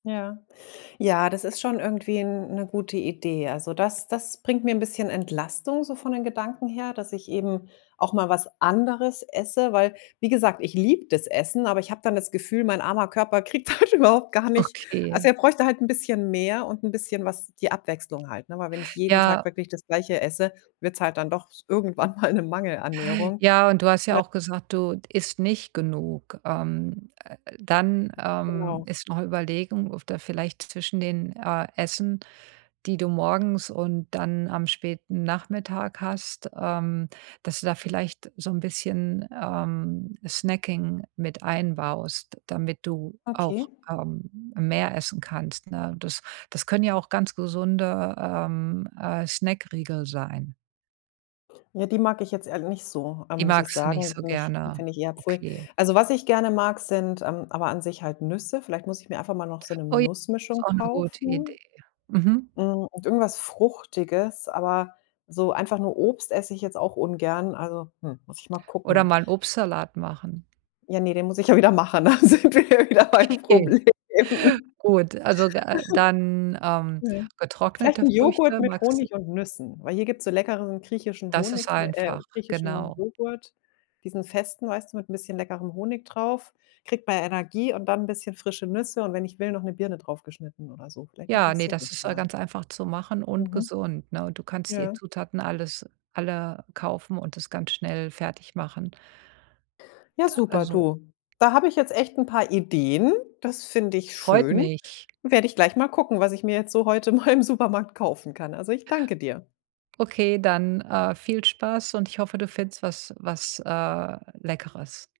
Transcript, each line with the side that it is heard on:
left: Ja. Ja, das ist schon irgendwie 'n 'ne gute Idee. Also, das das bringt mir 'n bisschen Entlastung so von den Gedanken her, dass ich eben auch mal was anderes esse. Weil, wie gesagt, ich liebe das Essen, aber ich habe dann das Gefühl, mein armer Körper kriegt halt überhaupt gar nicht also
right: Okay.
left: er bräuchte halt 'n bisschen mehr und 'n bisschen was die Abwechslung halt, ne? Weil wenn ich jeden Tag
right: Ja.
left: wirklich das Gleiche esse, wird's halt dann doch s irgendwann mal 'ne Mangelernährung.
right: Ja, und du hast ja auch gesagt, du isst nicht genug. Ähm, äh äh dann, ähm,
left: Genau.
right: ist noch Überlegung, ob da vielleicht zwischen den, äh, Essen, die du morgens und dann am späten Nachmittag hast, ähm, dass du da vielleicht so 'n bisschen, ähm, Snacking mit einbaust, damit du
left: Okay.
right: auch, ähm, mehr essen kannst, ne? Das das können ja auch ganz gesunde, ähm, äh, Snackriegel sein.
left: Ja, die mag ich jetzt ehrl nicht so, ähm,
right: Die
left: muss ich
right: magst du nicht
left: sagen.
right: so
left: Nich
right: gerne.
left: finde ich eher pfui.
right: Okay.
left: Also, was ich gerne mag, sind, ähm aber an sich halt Nüsse. Vielleicht muss ich mir einfach mal noch so 'ne
right: Oh j ist
left: Nussmischung
right: auch 'ne gute Idee.
left: kaufen.
right: Mhm.
left: Hm, und irgendwas Fruchtiges, aber so einfach nur Obst esse ich jetzt auch ungern, also, hm, muss ich mal
right: Oder
left: gucken.
right: mal 'n Obstsalat machen.
left: Ja, ne, den muss ich ja wieder machen, da sind wir ja wieder beim
right: Okay,
left: Problem.
right: gut. Also, äh, dann, ähm,
left: Mhm. Vielleicht
right: getrocknete
left: 'n Joghurt
right: Früchte,
left: mit
right: magst d
left: Honig und Nüssen, weil hier gibt's so leckeren griechischen
right: Das
left: Honig,
right: ist
left: äh,
right: einfach,
left: griechischen
right: genau.
left: Joghurt, diesen festen, weißt du, mit 'n bisschen leckerem Honig drauf. Kriegt man ja Energie und dann 'n bisschen frische Nüsse und wenn ich will, noch 'ne Birne draufgeschnitten oder so. Vielleicht mach
right: Ja,
left: ich
right: ne,
left: so was
right: das ist ja
left: mal.
right: ganz einfach zu machen und
left: Mhm.
right: gesund, ne? Und du kannst die
left: Ja.
right: Zutaten alles alle kaufen und das ganz schnell fertig machen.
left: Ja,
right: Da
left: super,
right: also
left: du. Da habe ich jetzt echt 'n paar Ideen. Das finde ich
right: Freut
left: schön.
right: mich.
left: Werde ich gleich mal gucken, was ich mir jetzt so heute mal im Supermarkt kaufen kann. Also, ich danke dir.
right: Okay, dann, äh, viel Spaß und ich hoffe, du findest was was, äh, Leckeres.